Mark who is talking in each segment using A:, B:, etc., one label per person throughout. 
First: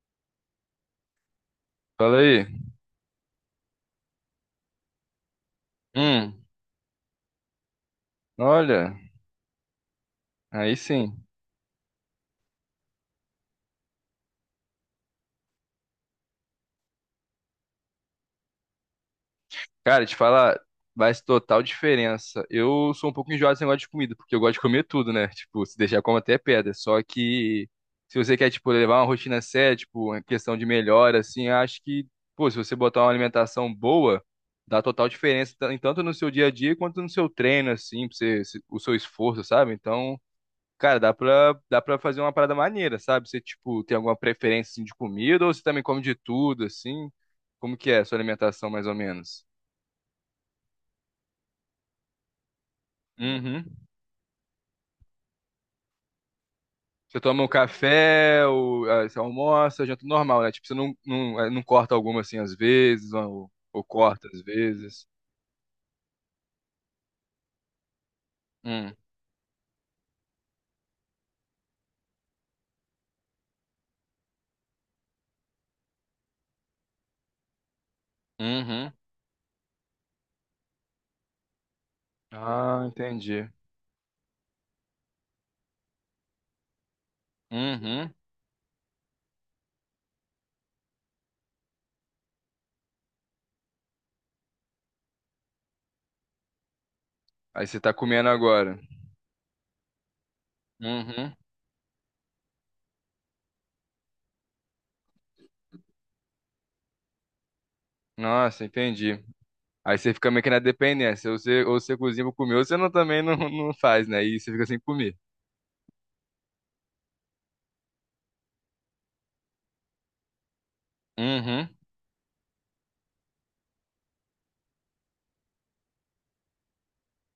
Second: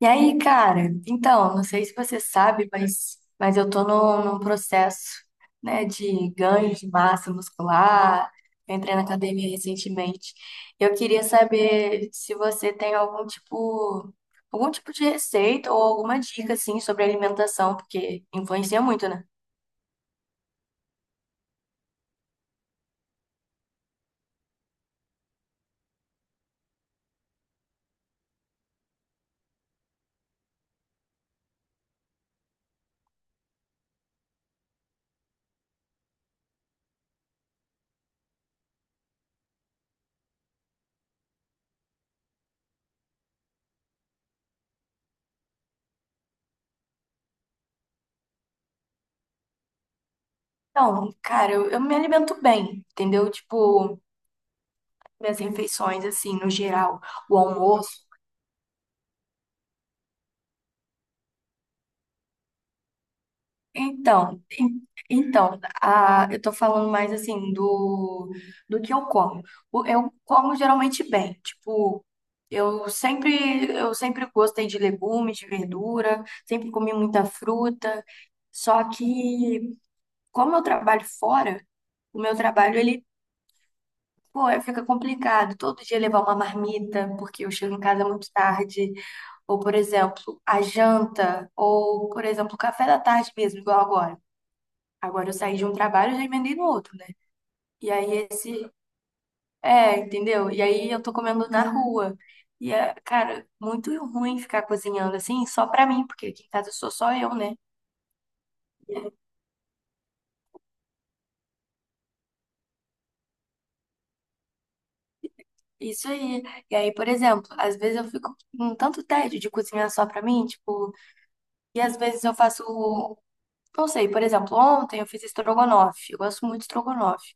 A: E aí, cara? Então, não sei se
B: Fala
A: você
B: aí.
A: sabe, mas eu tô num processo, né, de
B: Hum,
A: ganho de massa muscular. Eu entrei
B: olha,
A: na academia recentemente.
B: aí
A: Eu
B: sim.
A: queria saber se você tem algum tipo de receita ou alguma dica, assim, sobre alimentação, porque influencia muito, né?
B: Cara, te falar, faz total diferença. Eu sou um pouco enjoado desse negócio de comida, porque eu gosto de comer tudo, né? Tipo, se deixar, como até pedra. Só que se você quer, tipo, levar uma rotina séria, tipo, uma questão de melhora, assim, eu acho que, pô, se você botar uma alimentação boa, dá total diferença, tanto no seu dia a dia quanto no seu treino, assim, pra você, o seu esforço, sabe? Então. Cara, dá pra fazer uma parada maneira, sabe? Você, tipo, tem alguma preferência, assim, de comida ou você também come de tudo, assim? Como que é a sua alimentação, mais ou menos?
A: Então, cara, eu me alimento bem, entendeu?
B: Uhum.
A: Tipo, minhas refeições, assim, no geral,
B: Você
A: o
B: toma um
A: almoço.
B: café, ou, ah, você almoça, janta normal, né? Tipo, você não, não, eh, não corta alguma, assim, às vezes, ou corta às
A: Então, en-
B: vezes.
A: eu tô falando mais assim do, do que
B: Hum.
A: eu como. Eu como geralmente bem, tipo, eu sempre gostei de legumes, de verdura, sempre comi muita fruta. Só
B: Uhum.
A: que como eu trabalho fora, o meu trabalho
B: Ah,
A: ele,
B: entendi.
A: pô, fica complicado. Todo dia levar uma marmita, porque eu chego em casa
B: Uhum.
A: muito tarde, ou por exemplo, a janta, ou por exemplo, o café da tarde mesmo, igual agora. Agora eu saí de um trabalho e já emendei no outro, né?
B: Aí você
A: E
B: tá
A: aí
B: comendo
A: esse.
B: agora.
A: É, entendeu? E aí eu tô
B: Uhum.
A: comendo na rua. E é, cara, muito ruim ficar cozinhando assim, só pra mim, porque aqui em casa sou só eu, né?
B: Nossa, entendi. Aí você fica meio que na dependência. Ou você cozinha pra comer, ou você não, também não, não faz, né? E você fica sem comer.
A: Isso aí. E aí, por exemplo, às vezes eu fico com tanto tédio de cozinhar só pra mim, tipo,
B: Uhum,
A: e às vezes eu faço, não sei, por exemplo, ontem eu fiz estrogonofe. Eu gosto muito de estrogonofe.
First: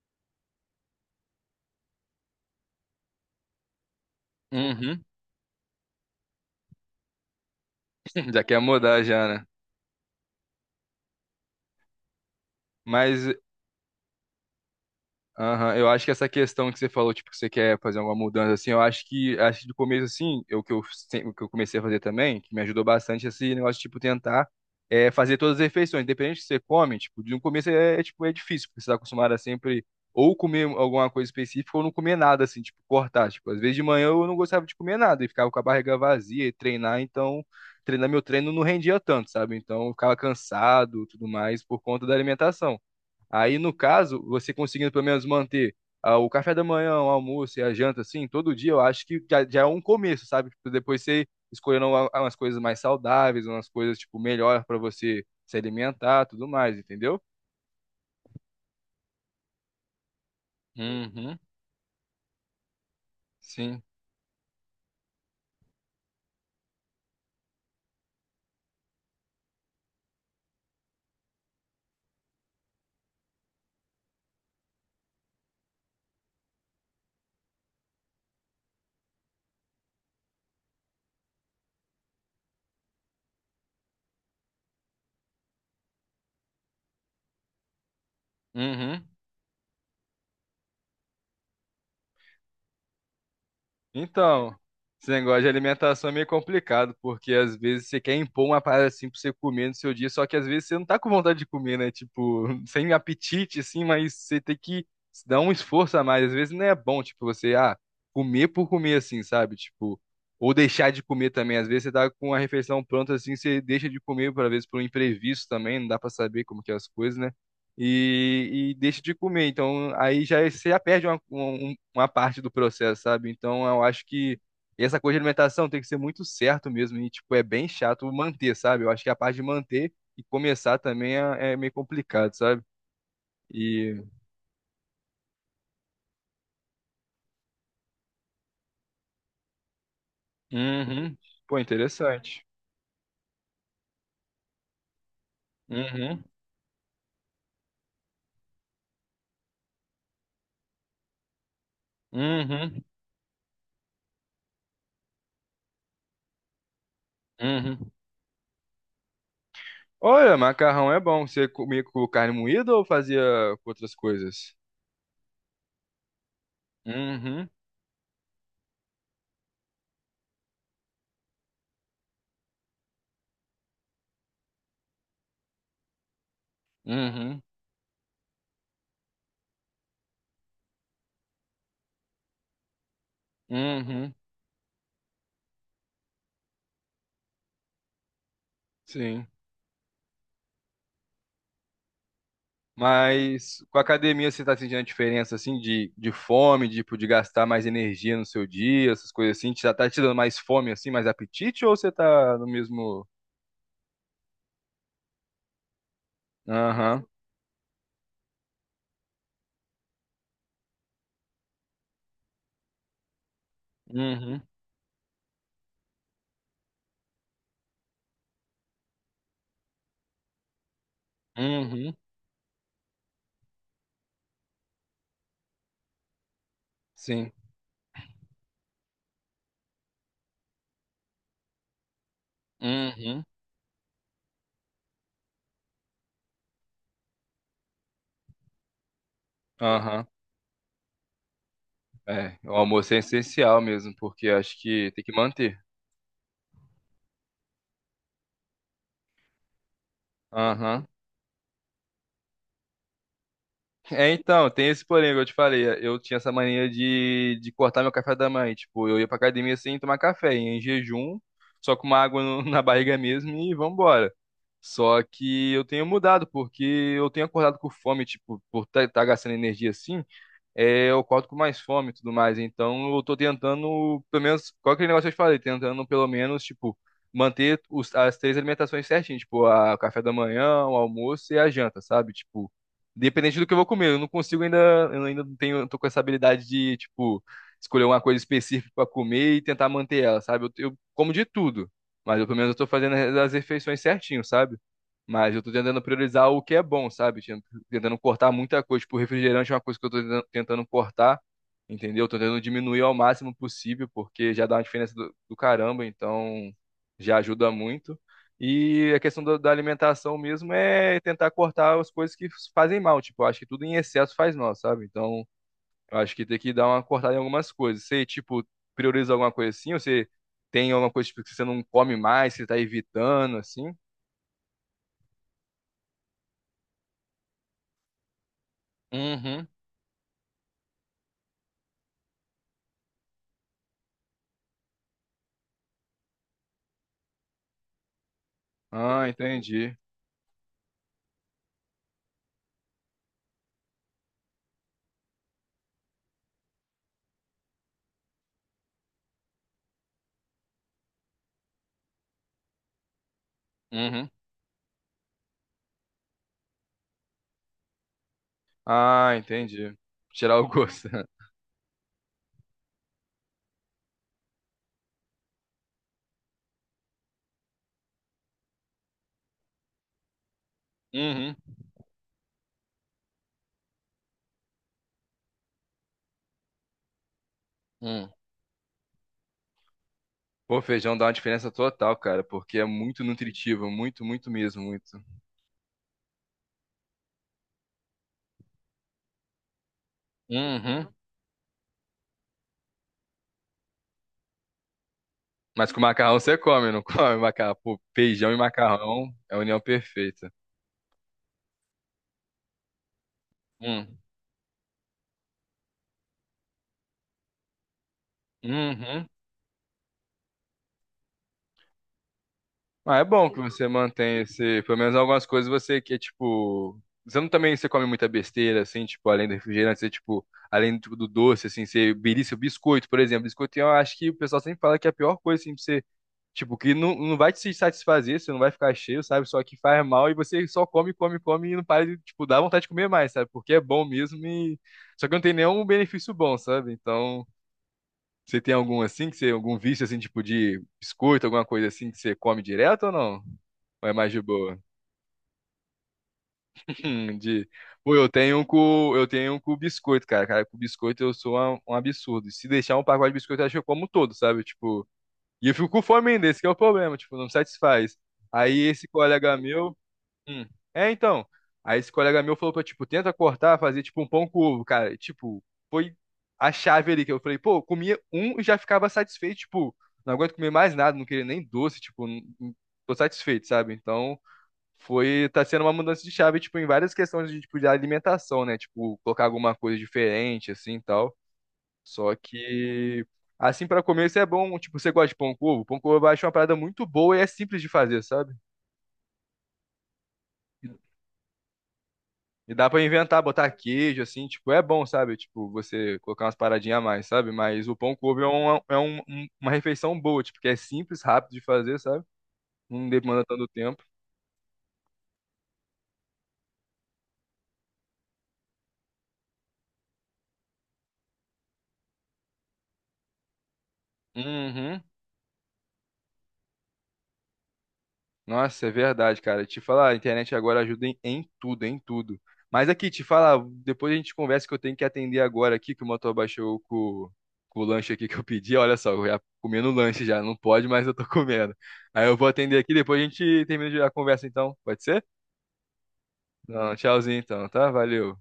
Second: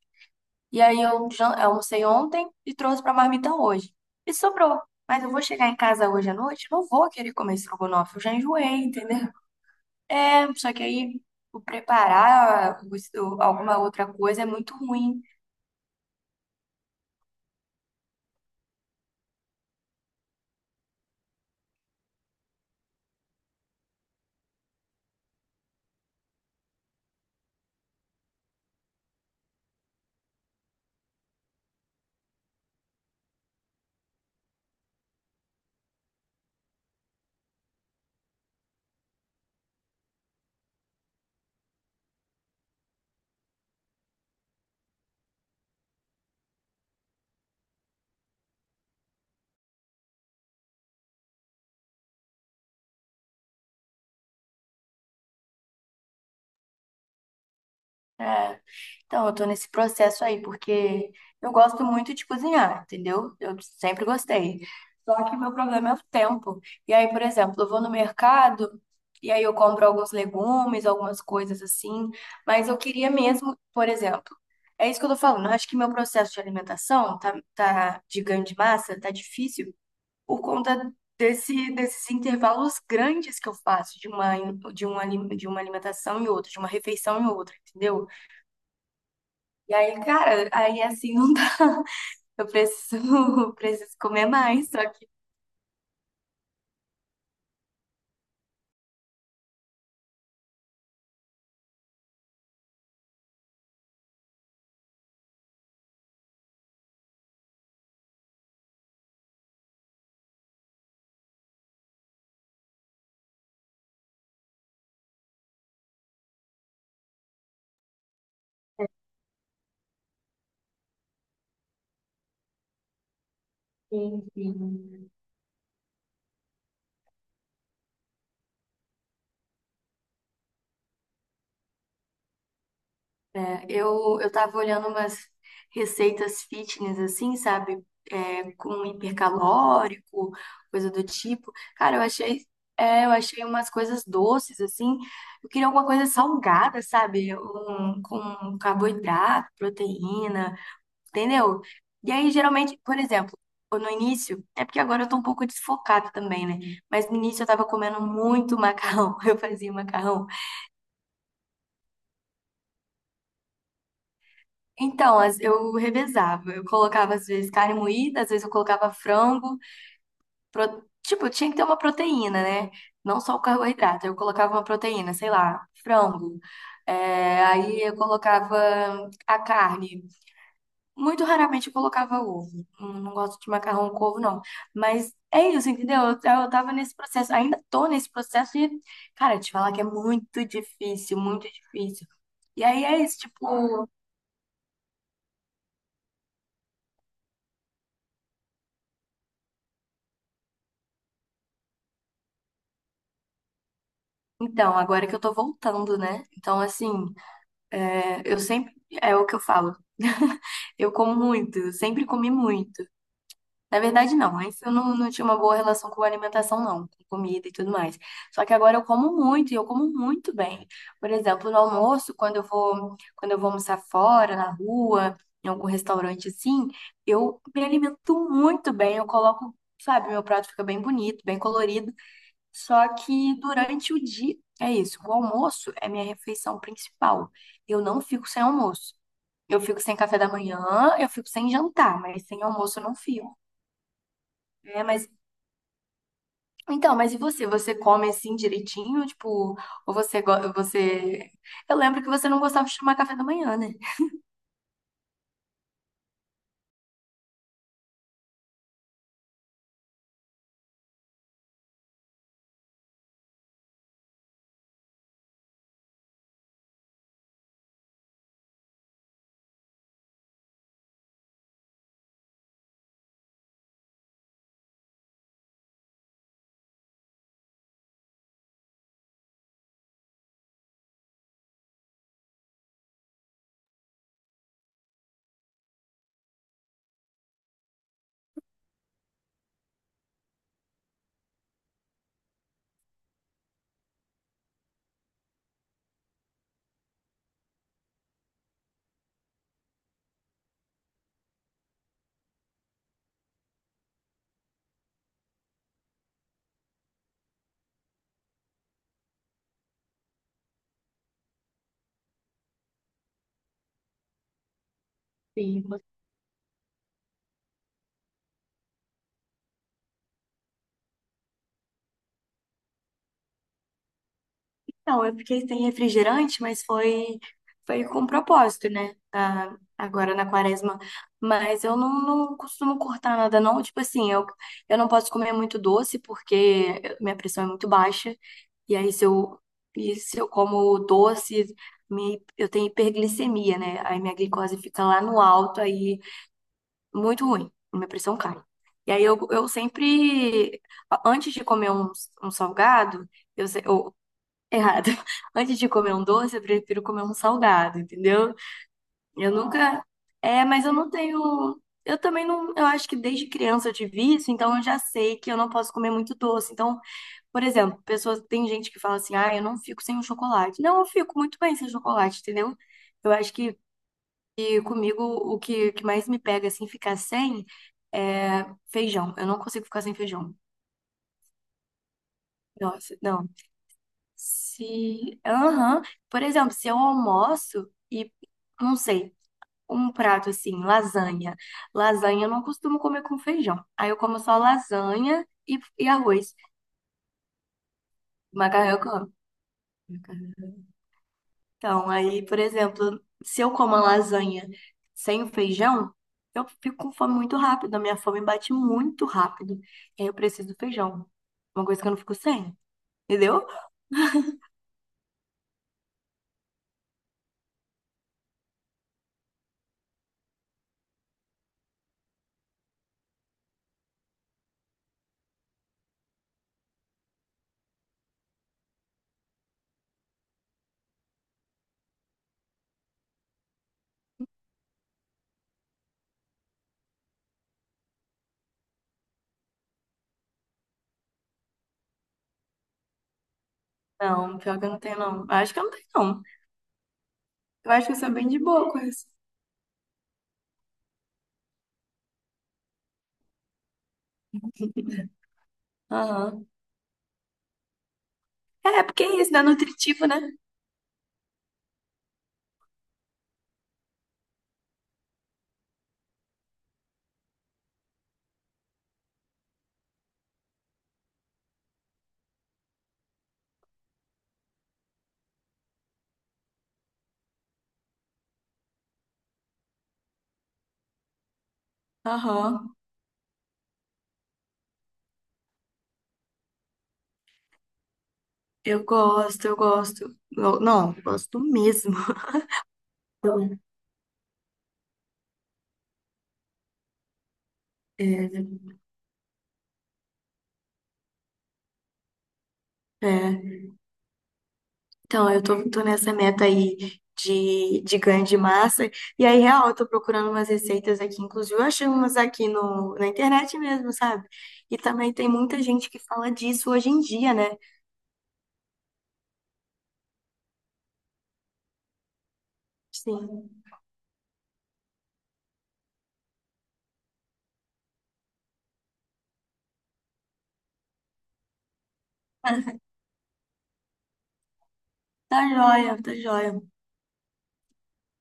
A: E aí eu almocei ontem e trouxe pra marmita hoje. E sobrou.
B: uhum.
A: Mas eu vou chegar em casa hoje à noite, não vou querer comer estrogonofe, eu já
B: Já quer
A: enjoei,
B: mudar já,
A: entendeu?
B: né?
A: É, só que aí o preparar
B: Mas
A: alguma outra coisa é muito ruim.
B: Aham, eu acho que essa questão que você falou, tipo, que você quer fazer alguma mudança, assim, acho que do começo, assim, eu, que eu, sem- o que eu comecei a fazer também, que me ajudou bastante, esse negócio tipo, tentar fazer todas as refeições, independente do que você come, tipo, de um começo tipo, é difícil, porque você tá acostumado a sempre ou comer alguma coisa específica ou não comer nada, assim, tipo, cortar, tipo, às vezes de manhã eu não gostava de comer nada e ficava com a barriga vazia e treinar, então, treinar meu treino não rendia tanto, sabe? Então, eu ficava cansado, tudo mais, por conta da alimentação. Aí, no caso, você conseguindo pelo menos manter o café da manhã, o almoço e a janta, assim, todo dia, eu acho que já é um começo, sabe? Tipo, depois você escolhendo umas coisas mais saudáveis, umas coisas, tipo, melhor para você se alimentar, tudo mais, entendeu?
A: Né? Então, eu tô nesse processo aí, porque
B: Uhum,
A: eu gosto muito de cozinhar, entendeu? Eu
B: sim.
A: sempre gostei. Só que meu problema é o tempo. E aí, por exemplo, eu vou no mercado e aí eu compro alguns legumes, algumas coisas assim, mas eu queria mesmo, por exemplo, é isso que eu tô falando. Eu acho que meu processo de alimentação tá de ganho de massa, tá difícil por conta desses intervalos grandes que eu faço de uma, de uma alimentação e outra, de uma refeição e outra, entendeu?
B: Uhum.
A: E aí, cara, aí assim não dá. Eu preciso, preciso comer
B: Então,
A: mais, só que.
B: esse negócio de alimentação é meio complicado, porque às vezes você quer impor uma parada assim pra você comer no seu dia, só que às vezes você não tá com vontade de comer, né? Tipo, sem apetite, assim, mas você tem que se dar um esforço a mais. Às vezes não é bom, tipo, comer por comer, assim, sabe? Tipo, ou deixar de comer também. Às vezes você tá com a refeição pronta, assim, você deixa de comer, por vezes por um imprevisto também, não dá pra saber como que é as coisas, né? E deixa de comer. Então, você já perde uma parte do processo, sabe? Então eu acho que essa
A: Enfim.
B: coisa de alimentação tem que ser muito certo mesmo e, tipo, é bem chato manter, sabe? Eu acho que a parte de manter e começar também é meio complicado, sabe?
A: É,
B: E,
A: eu tava olhando umas receitas fitness, assim, sabe? É, com hipercalórico, coisa do
B: uhum,
A: tipo.
B: pô,
A: Cara,
B: interessante.
A: eu achei umas coisas doces, assim. Eu queria alguma coisa
B: Uhum,
A: salgada, sabe? Um, com carboidrato, proteína. Entendeu? E aí, geralmente,
B: uhum,
A: por exemplo, eu no início, é porque agora eu tô um pouco desfocada também, né? Mas no início eu tava
B: uhum.
A: comendo muito macarrão, eu fazia macarrão.
B: Olha, macarrão é bom. Você comia com carne moída ou fazia com outras coisas?
A: Então, eu revezava, eu colocava às
B: Uhum,
A: vezes carne moída, às vezes eu colocava frango, tipo, tinha que ter uma proteína, né? Não só o carboidrato, eu colocava uma proteína, sei lá, frango.
B: uhum,
A: É, aí eu colocava a carne. Muito raramente eu colocava ovo. Não, não gosto de macarrão com
B: uhum.
A: ovo, não. Mas é isso, entendeu? Eu tava nesse processo, ainda tô nesse processo de,
B: Sim.
A: cara, te falar que é muito difícil, muito difícil. E aí é isso,
B: Mas com a
A: tipo,
B: academia você tá sentindo a diferença assim de fome, tipo, de gastar mais energia no seu dia, essas coisas assim? Já tá te dando mais fome assim, mais apetite, ou você tá no mesmo.
A: então, agora que eu tô voltando, né? Então, assim,
B: Aham.
A: é, eu sempre, é o que eu falo, eu como muito, eu sempre comi muito. Na verdade, não.
B: Uhum.
A: Antes eu não tinha uma boa relação com alimentação, não, com comida e tudo mais. Só que agora eu como muito e eu como muito bem. Por exemplo, no
B: Uhum.
A: almoço, quando eu vou almoçar fora, na rua, em algum restaurante assim,
B: Sim.
A: eu me alimento muito bem. Eu coloco, sabe, meu prato fica bem bonito, bem colorido. Só
B: Uhum.
A: que durante o dia, é isso. O almoço é minha refeição principal. Eu não fico sem almoço. Eu fico sem
B: Aham.
A: café da manhã, eu fico sem jantar, mas
B: É,
A: sem
B: o
A: almoço eu
B: almoço
A: não
B: é
A: fico.
B: essencial mesmo, porque acho
A: É,
B: que tem
A: mas
B: que manter.
A: então, mas e você? Você come assim direitinho? Tipo, ou você,
B: Aham.
A: você... Eu lembro que você não gostava de tomar café da manhã, né?
B: É, então, tem esse porém que eu te falei. Eu tinha essa mania de cortar meu café da manhã. Tipo, eu ia pra academia sem tomar café, ia em jejum, só com uma água na barriga mesmo e vambora. Só que eu tenho mudado, porque eu tenho acordado com fome, tipo, por estar gastando energia assim eu acordo com mais fome e tudo mais. Então, eu tô tentando, pelo menos, qual aquele negócio que eu te falei, tentando, pelo menos, tipo, manter as três alimentações certinho, tipo, o café da manhã, o almoço e a janta, sabe? Tipo, dependente do que eu vou comer, eu não consigo ainda, eu ainda não tenho, tô com essa habilidade de, tipo, escolher uma coisa específica pra comer e tentar manter ela, sabe? Eu como de tudo, mas eu, pelo menos eu tô fazendo as refeições certinho, sabe? Mas eu tô tentando priorizar o que é bom, sabe? Tentando cortar muita coisa. Tipo, refrigerante é uma coisa que eu tô tentando cortar, entendeu? Tô tentando diminuir ao máximo possível, porque já dá uma diferença do caramba, então já ajuda muito. E a questão da alimentação mesmo é tentar cortar as coisas que fazem mal. Tipo, eu acho que tudo em excesso faz mal, sabe? Então,
A: Sim.
B: eu acho que tem que dar uma cortada em algumas coisas. Você, tipo, prioriza alguma coisa assim? Ou você tem alguma coisa tipo, que você não come mais, que você tá evitando, assim?
A: Não, é porque tem refrigerante, foi com propósito, né?
B: Uhum.
A: Ah, agora na quaresma. Mas eu não, não costumo cortar nada, não. Tipo assim, eu não posso comer muito doce porque minha pressão é muito baixa. E aí, se
B: Ah,
A: eu,
B: entendi.
A: e se eu como doce, eu tenho hiperglicemia, né? Aí minha glicose fica lá no alto, aí muito ruim, minha pressão cai. E aí eu sempre, antes de comer um salgado, eu, se- ou,
B: Uhum.
A: errado, antes de comer um doce, eu prefiro comer um salgado, entendeu?
B: Ah,
A: Eu
B: entendi.
A: nunca,
B: Tirar
A: é,
B: o
A: mas eu
B: gosto.
A: não tenho, eu também não, eu acho que desde criança eu tive isso, então eu já sei que eu não posso comer muito doce. Então, por exemplo, pessoas, tem gente que fala assim, ah, eu não fico sem um chocolate. Não, eu fico
B: Uhum.
A: muito bem sem chocolate, entendeu? Eu acho que e comigo, o que mais me pega, assim, ficar sem
B: Hum.
A: é feijão. Eu não consigo ficar sem feijão.
B: Pô, feijão dá uma diferença total, cara, porque é
A: Nossa,
B: muito
A: não.
B: nutritivo, muito, muito mesmo, muito.
A: Se. Aham. Por exemplo, se eu almoço e, não sei, um prato assim,
B: Uhum.
A: lasanha. Lasanha eu não costumo comer com feijão. Aí eu como só lasanha
B: Mas com
A: e
B: macarrão
A: arroz.
B: você come, não come macarrão? Pô, feijão e
A: Macarrão eu
B: macarrão
A: como.
B: é a união perfeita.
A: Então, aí, por exemplo, se eu como a
B: Hum.
A: lasanha sem o feijão, eu fico com fome muito rápido, a minha fome bate muito
B: Uhum.
A: rápido. E aí eu preciso do feijão. Uma coisa que eu não fico sem,
B: Ah, é bom que
A: entendeu?
B: você mantém esse, pelo menos algumas coisas você que é tipo, você não também você come muita besteira assim, tipo, além do refrigerante, você tipo, além do doce assim, você belisca o biscoito, por exemplo, biscoito, eu acho que o pessoal sempre fala que é a pior coisa assim pra você, tipo, que não vai te satisfazer, você não vai ficar cheio, sabe? Só que faz mal e você só come, come, come e não para de, tipo, dá vontade de comer mais, sabe? Porque é bom mesmo e só que não tem nenhum benefício bom, sabe? Então, você tem algum assim que você algum vício assim, tipo de biscoito, alguma coisa assim que você come direto ou não? Ou é mais de
A: Não,
B: boa?
A: pior que eu não tenho, não. Eu acho que eu não tenho, não.
B: De...
A: Eu acho que
B: Pô,
A: eu sou bem de boa com
B: eu
A: isso.
B: tenho um com biscoito, cara. Cara, com biscoito eu sou um absurdo. Se deixar um pacote de biscoito, eu acho que eu como todo, sabe? Tipo, e eu fico com fome ainda, esse que
A: Aham.
B: é o problema, tipo, não me satisfaz. Aí
A: É, é
B: esse
A: porque é isso
B: colega
A: dá
B: meu.
A: nutritivo, né?
B: Hum. É, então. Aí esse colega meu falou pra, tipo, tenta cortar, fazer tipo um pão com ovo, cara. Tipo, foi a chave ali que eu falei, pô, eu comia um e já ficava satisfeito, tipo, não aguento comer mais nada, não queria nem doce, tipo, tô satisfeito, sabe? Então. Foi tá sendo uma mudança de chave, tipo, em várias questões de tipo de alimentação, né? Tipo, colocar alguma coisa diferente assim, e tal. Só
A: Aham.
B: que assim pra comer isso é bom, tipo, você gosta de pão com ovo? Pão com ovo eu acho uma parada muito boa e é simples de fazer, sabe?
A: Eu gosto.
B: E
A: Não, eu gosto mesmo.
B: e dá pra inventar, botar queijo assim, tipo, é bom, sabe? Tipo, você colocar umas paradinhas a mais, sabe? Mas o pão
A: É,
B: com ovo é uma refeição boa, tipo, que é simples, rápido de fazer, sabe? Não demanda tanto
A: é.
B: tempo.
A: Então, tô nessa meta aí de ganho de massa. E aí, real, eu tô procurando umas receitas aqui. Inclusive, eu achei umas aqui no, na internet mesmo, sabe? E
B: Uhum.
A: também tem muita gente que fala disso hoje em dia, né?
B: Nossa, é verdade, cara. Te falar, a internet agora ajuda em tudo, em tudo. Mas aqui, te falar,
A: Sim.
B: depois a gente conversa que eu tenho que atender agora aqui, que o motor baixou com o lanche aqui que eu pedi. Olha só, eu já comendo lanche já, não pode, mas eu tô comendo. Aí eu vou atender
A: Mas
B: aqui, depois a gente termina a conversa então, pode ser?
A: tá jóia, tá jóia.
B: Não, tchauzinho então, tá? Valeu.